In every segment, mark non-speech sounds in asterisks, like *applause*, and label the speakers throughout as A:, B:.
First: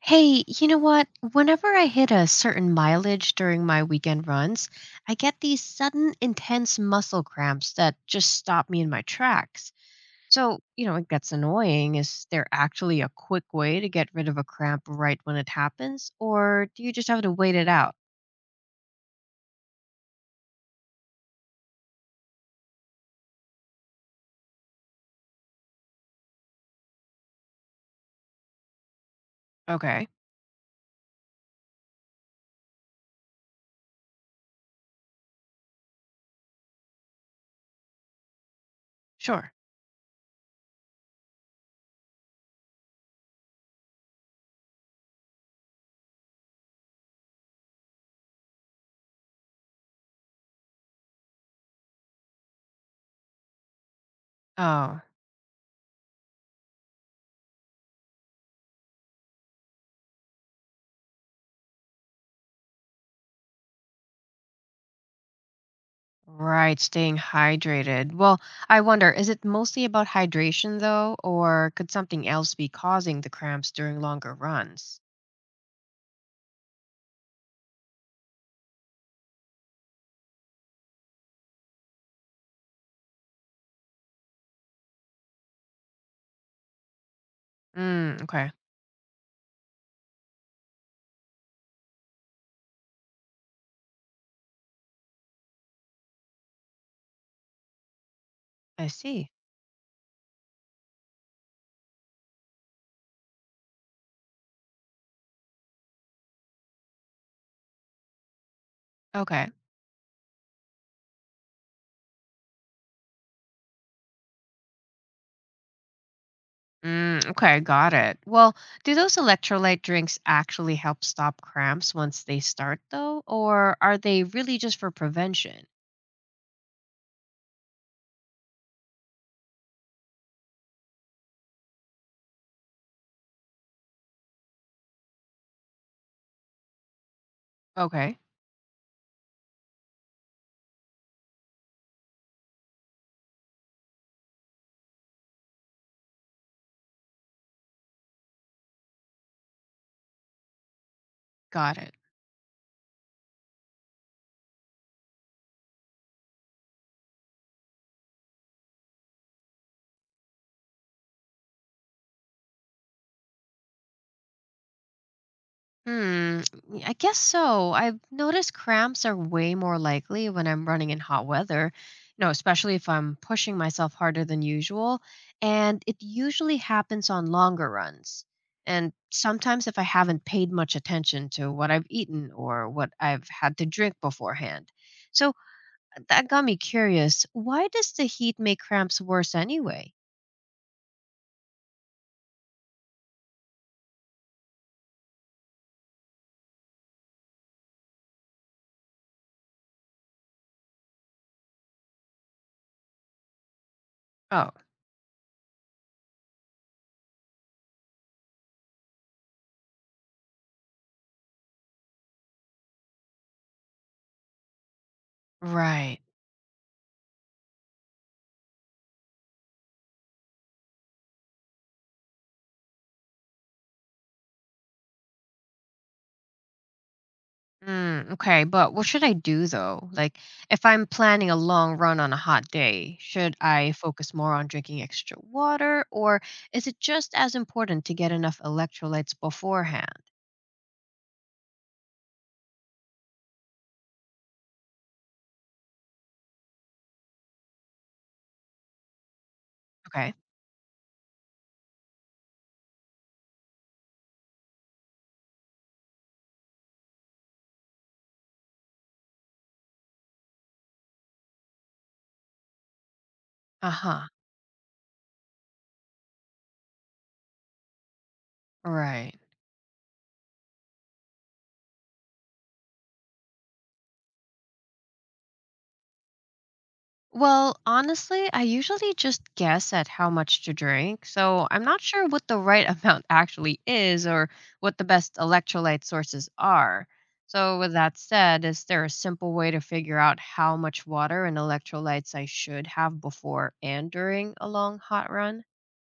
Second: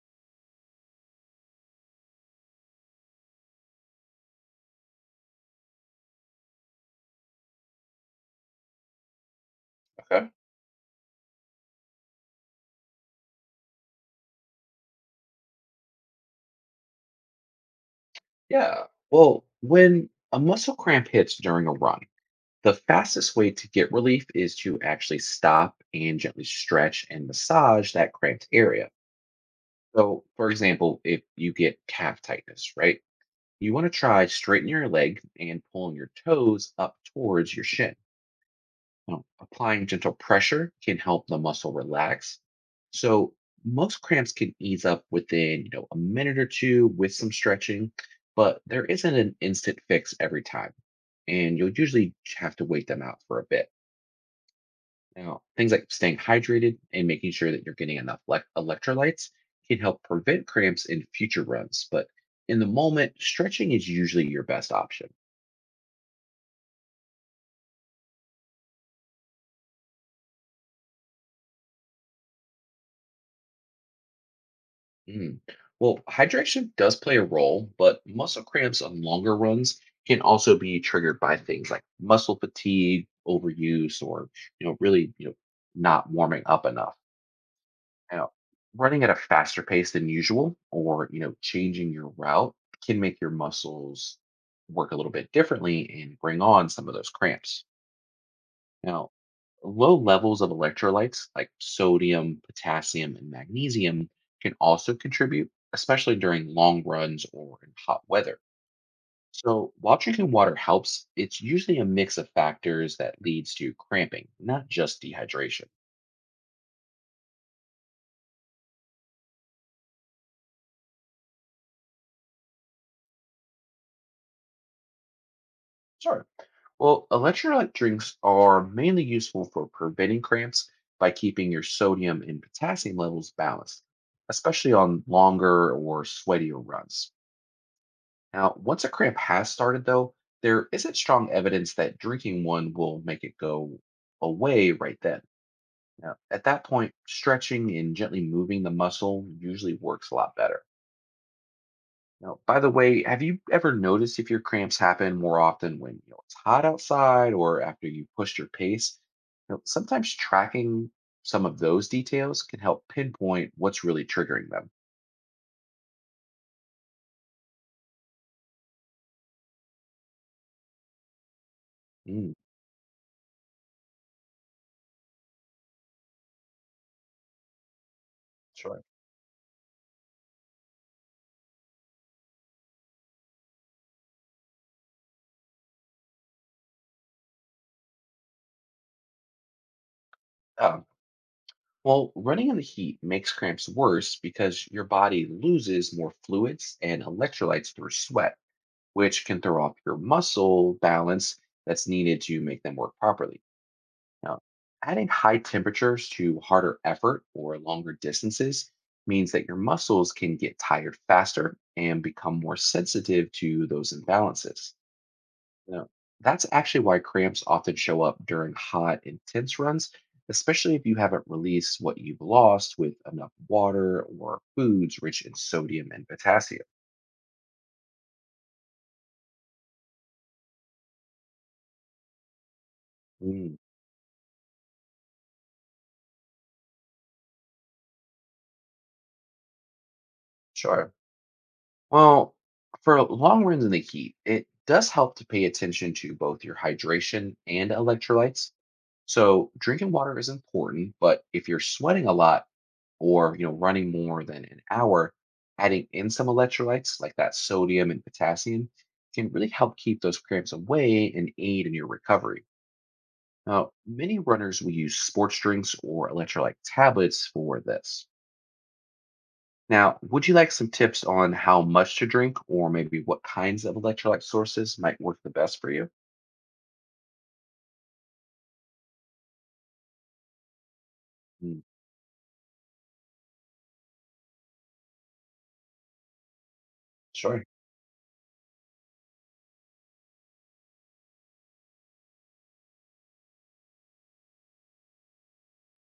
A: Hey, you know what? Whenever I hit a certain mileage during my weekend runs, I get these sudden intense muscle cramps that just stop me in my tracks.
B: Okay.
A: So, it gets annoying. Is there actually a quick way to get rid of a cramp right when it happens? Or do you just have to wait it out?
B: Yeah. Well, when a muscle cramp hits during a run, the fastest way to get relief is to actually stop and gently stretch and massage that cramped area.
A: Okay,
B: So, for example, if you get calf tightness, right, you want to try straightening your leg and pulling your toes up towards your shin. Now,
A: sure.
B: applying gentle pressure can help the muscle relax. So most cramps can ease up within, a minute or two with some stretching, but there isn't an instant fix every time. And you'll usually have to wait them out for a bit.
A: Oh,
B: Now, things like staying hydrated and making sure that you're getting enough electrolytes can help prevent cramps in future runs, but in the moment, stretching is usually your best option.
A: right. Staying hydrated. Well, I wonder, is it mostly about hydration though? Or could something else be causing the cramps during longer runs?
B: Mm. Well, hydration does play a role, but muscle cramps on longer runs can also be triggered by things like muscle fatigue, overuse, or you know, really, you know, not warming up enough. Now,
A: Okay.
B: running at a faster pace than usual, or changing your route can make your muscles work a little bit differently and bring on some of those cramps.
A: I
B: Now,
A: see.
B: low levels of electrolytes like sodium, potassium, and magnesium can also contribute, especially during long runs or in hot weather.
A: Okay.
B: So, while drinking water helps, it's usually a mix of factors that leads to cramping, not just dehydration.
A: Okay, got it. Well, do those electrolyte drinks actually help stop cramps once they start, though? Or are they really just for prevention?
B: Sure. Well, electrolyte drinks are mainly useful for preventing cramps by keeping your sodium and potassium levels balanced, especially on longer or sweatier runs.
A: Okay,
B: Now, once a cramp has started, though, there isn't strong evidence that drinking one will make it go away right then. Now, at that point, stretching and gently moving the muscle usually works a lot better.
A: got it.
B: Now, by the way, have you ever noticed if your cramps happen more often when it's hot outside or after you pushed your pace? You know, sometimes tracking some of those details can help pinpoint what's really triggering them.
A: Hmm, I guess so. I've noticed cramps are way more likely when I'm running in hot weather,
B: Mm.
A: especially if I'm pushing myself harder than usual. And it usually happens on longer runs.
B: Sure.
A: And sometimes if I haven't paid much attention to what I've eaten or what I've had to drink beforehand. So that got me curious. Why does the heat make cramps worse anyway?
B: Yeah. Well, running in the heat makes cramps worse because your body loses more fluids and electrolytes through sweat, which can throw off your muscle balance that's needed to make them work properly. Now,
A: Oh,
B: adding high temperatures to harder effort or longer distances means that your muscles can get tired faster and become more sensitive to those imbalances. Yeah.
A: right.
B: That's actually why cramps often show up during hot, intense runs, especially if you haven't released what you've lost with enough water or foods rich in sodium and potassium.
A: Okay, but what should I do though? Like, if I'm planning a long run on a hot day, should
B: Mm.
A: I focus more on drinking extra water, or is it just as important to get enough electrolytes beforehand?
B: Sure. Well, for long runs in the heat, it does help to pay attention to both your hydration and electrolytes. So drinking
A: Okay.
B: water is important, but if you're sweating a lot or running more than an hour, adding in some electrolytes like that sodium and potassium can really help keep those cramps away and aid in your recovery.
A: Uh
B: Now,
A: huh.
B: many runners will use sports drinks or electrolyte tablets for this.
A: Right.
B: Now, would you like some tips on how much to drink or maybe what kinds of electrolyte sources might work the best for you?
A: Well, honestly, I usually just guess at how much to drink, so I'm
B: Mm.
A: not sure what the right *laughs* amount actually is or what the best electrolyte sources are.
B: Sure.
A: So, with that said, is there a simple way to figure out how much water and electrolytes I should have before and during a long hot run?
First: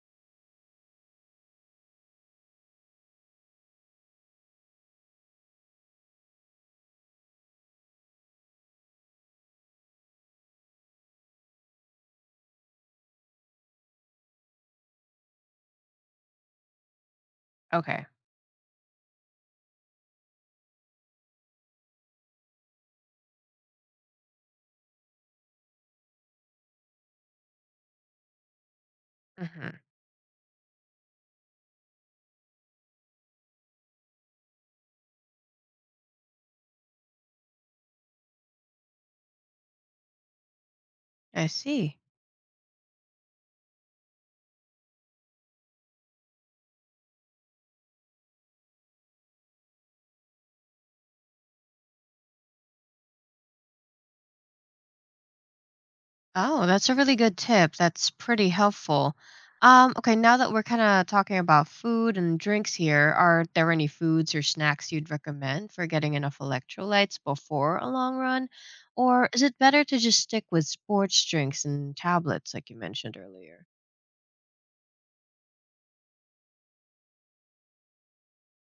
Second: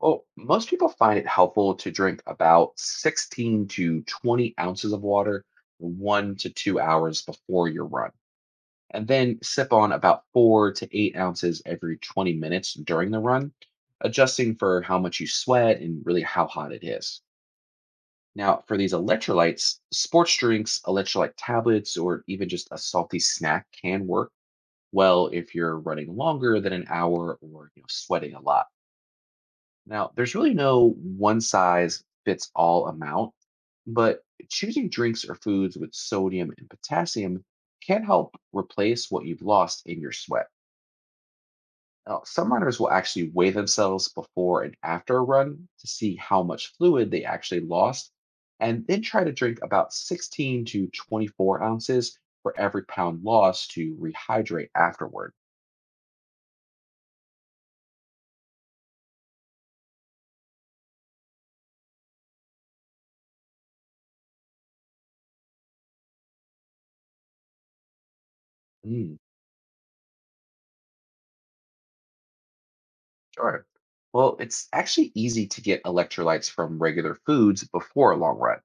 B: Well, most people find it helpful to drink about 16 to 20 ounces of water 1 to 2 hours before your run, and then sip on about 4 to 8 ounces every 20 minutes during the run, adjusting for how much you sweat and really how hot it is.
A: Okay.
B: Now, for these electrolytes, sports drinks, electrolyte tablets, or even just a salty snack can work well if you're running longer than an hour or sweating a lot.
A: Hmm.
B: Now, there's really no one size fits all amount, but choosing drinks or foods with sodium and potassium can help replace what you've lost in your sweat.
A: I see.
B: Now, some runners will actually weigh themselves before and after a run to see how much fluid they actually lost, and then try to drink about 16 to 24 ounces for every pound lost to rehydrate afterward.
A: Oh, that's a really good tip. That's pretty helpful. Okay, now that we're kind of talking about food and drinks here, are there any foods or snacks you'd recommend for getting enough electrolytes before a long run?
B: Hmm.
A: Or is it better to just stick with sports drinks and tablets like you mentioned earlier?
B: Sure. Well, it's actually easy to get electrolytes from regular foods before a long run.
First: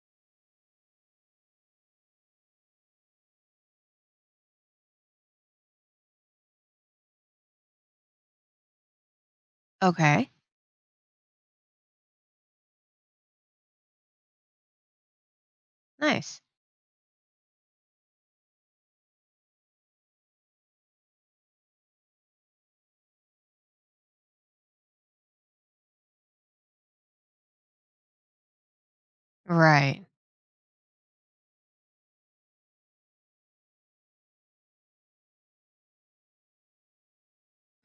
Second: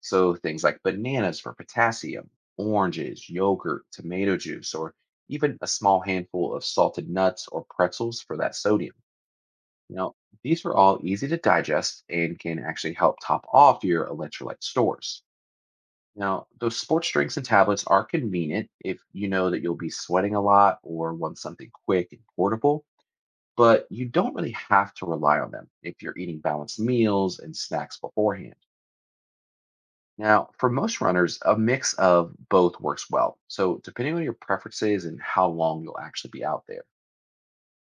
B: So things like bananas for potassium, oranges, yogurt, tomato juice, or even a small handful of salted nuts or pretzels for that sodium. Now,
A: Okay,
B: these are all easy to digest and can actually help top off your electrolyte stores.
A: nice.
B: Now, those sports drinks and tablets are convenient if you know that you'll be sweating a lot or want something quick and portable, but you don't really have to rely on them if you're eating balanced meals and snacks beforehand.
A: Right.
B: Now, for most runners, a mix of both works well. So, depending on your preferences and how long you'll actually be out there.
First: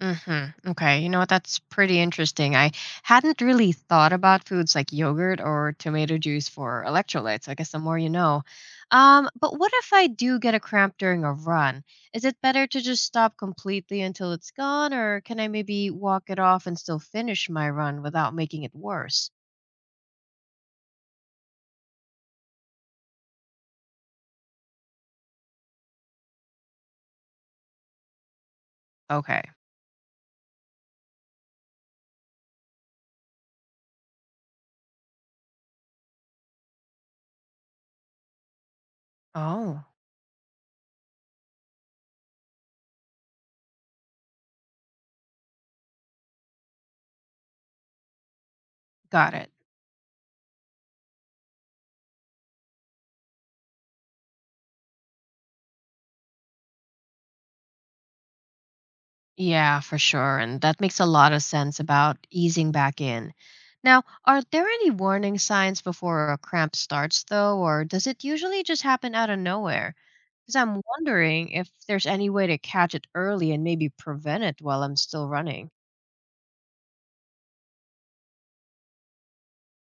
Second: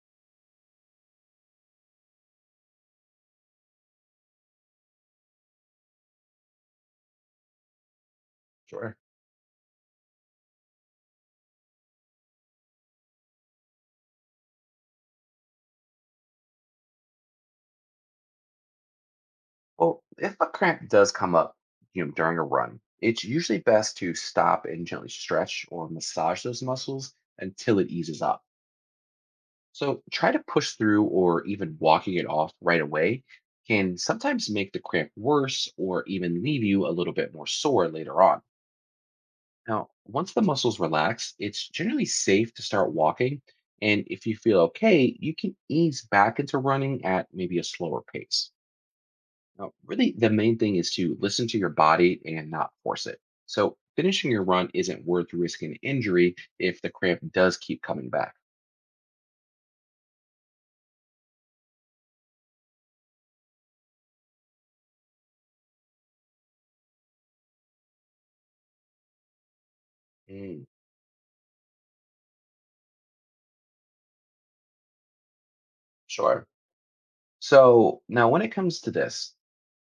A: Mm-hmm. Okay. You know what? That's pretty interesting. I hadn't really thought about foods like yogurt or tomato juice for electrolytes. I guess the more you know.
B: Sure.
A: But what if I do get a cramp during a run? Is it better to just stop completely until it's gone, or can I maybe walk it off and still finish my run without making it worse?
B: Well, if a cramp does come up, during a run, it's usually best to stop and gently stretch or massage those muscles until it eases up.
A: Okay.
B: So try to push through or even walking it off right away can sometimes make the cramp worse or even leave you a little bit more sore later on.
A: Oh,
B: Now, once the muscles relax, it's generally safe to start walking. And if you feel okay, you can ease back into running at maybe a slower pace.
A: got it.
B: Now, really, the main thing is to listen to your body and not force it. So, finishing your run isn't worth risking injury if the cramp does keep coming back.
A: Yeah, for sure. And that makes a lot of sense about easing back in. Now, are there any warning signs before a cramp starts, though, or does it usually just happen out of nowhere? Because
B: Mm.
A: I'm wondering if there's any way to catch it early and maybe prevent it while I'm still running.
B: Sure. So now, when it comes to this,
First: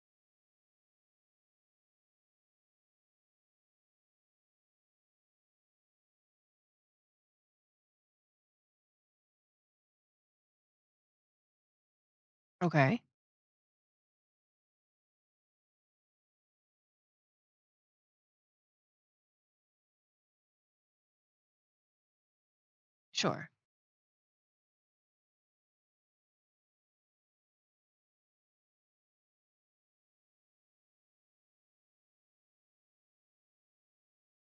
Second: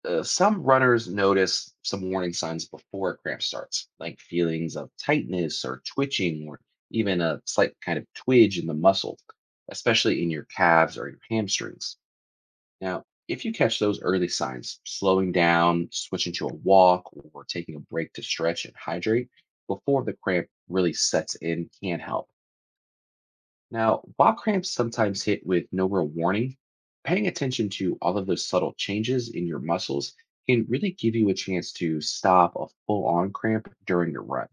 B: some runners notice some warning signs before a cramp starts, like feelings of tightness or twitching, or even a slight kind of twinge in the muscle, especially in your calves or your hamstrings.
A: Okay,
B: Now, if you catch those early signs, slowing down, switching to a walk, or taking a break to stretch and hydrate before the cramp really sets in can help.
A: sure.
B: Now, while cramps sometimes hit with no real warning, paying attention to all of those subtle changes in your muscles can really give you a chance to stop a full on cramp during your run.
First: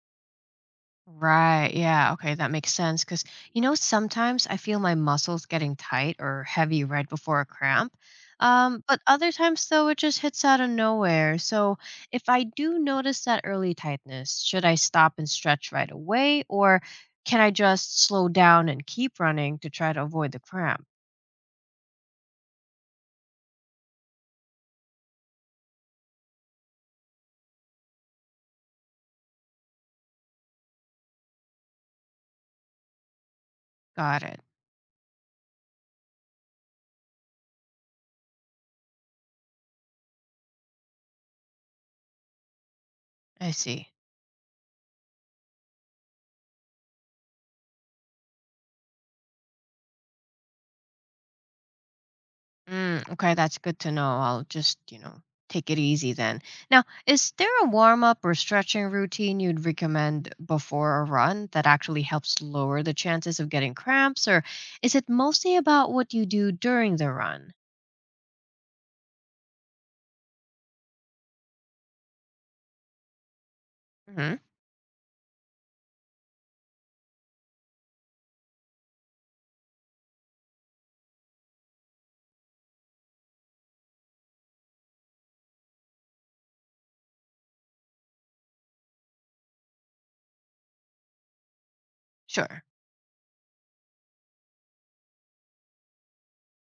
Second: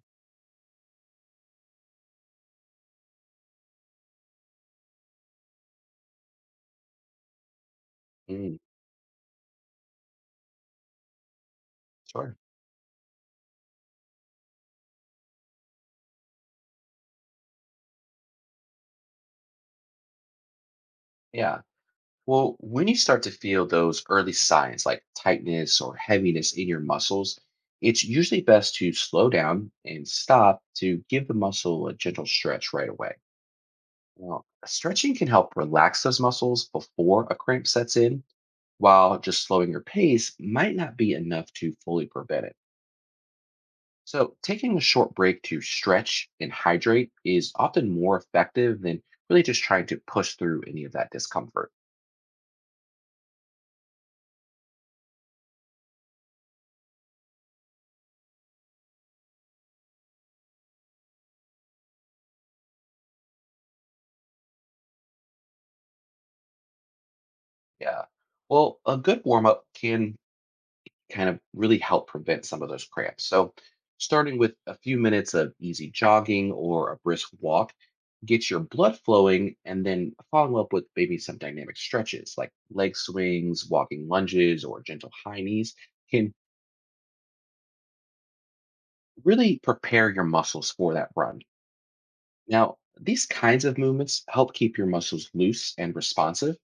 A: Right. Yeah. Okay. That makes sense. Because, sometimes I feel my muscles getting tight or heavy right before a cramp.
B: Mm.
A: But other times, though, it just hits out of nowhere. So if
B: Sure.
A: I do notice that early tightness, should I stop and stretch right away? Or can I just slow down and keep running to try to avoid the cramp?
B: Yeah. Well, when you start to feel those early signs like tightness or heaviness in your muscles, it's usually best to slow down and stop to give the muscle a gentle stretch right away.
A: Got it.
B: Now, stretching can help relax those muscles before a cramp sets in while just slowing your pace might not be enough to fully prevent it.
A: I see.
B: So, taking a short break to stretch and hydrate is often more effective than really just trying to push through any of that discomfort.
A: Okay, that's good to know. I'll just, take it easy then. Now, is there a warm up or stretching routine you'd recommend before a run that actually helps lower the chances of getting cramps, or is it mostly about what you do during the run?
B: Yeah. Well, a good warm up can kind of really help prevent some of those cramps. So,
A: Hmm.
B: starting with a few minutes of easy jogging or a brisk walk gets your blood flowing and then follow up with maybe some dynamic stretches like leg swings, walking lunges, or gentle high knees can really prepare your muscles for that run.
A: Sure.
B: Now, these kinds of movements help keep your muscles loose and responsive.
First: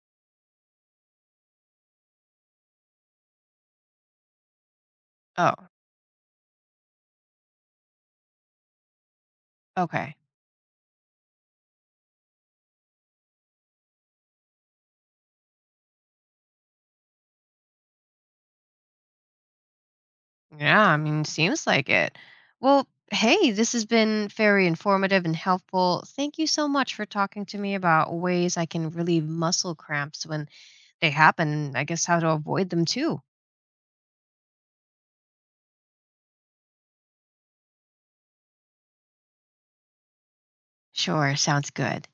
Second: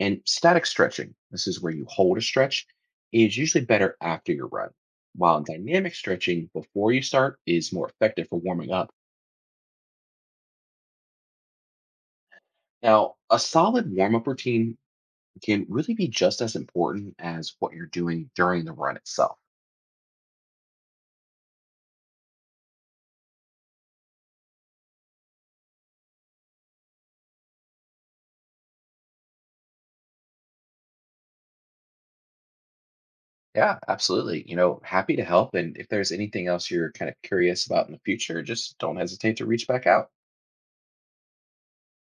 B: And static stretching, this is where you hold a stretch, is usually better after your run, while
A: Oh,
B: dynamic stretching before you start is more effective for warming up.
A: okay.
B: Now, a solid warm up routine can really be just as important as what you're doing during the run itself.
A: Yeah, I mean, seems like it. Well, hey, this has been very informative and helpful. Thank you so much for talking to me about ways I can relieve muscle cramps when they happen, and I guess how to avoid them too.
B: Yeah, absolutely. You know, happy to help. And if there's anything else you're kind of curious about in the future, just don't hesitate to reach back out.
A: Sure, sounds good.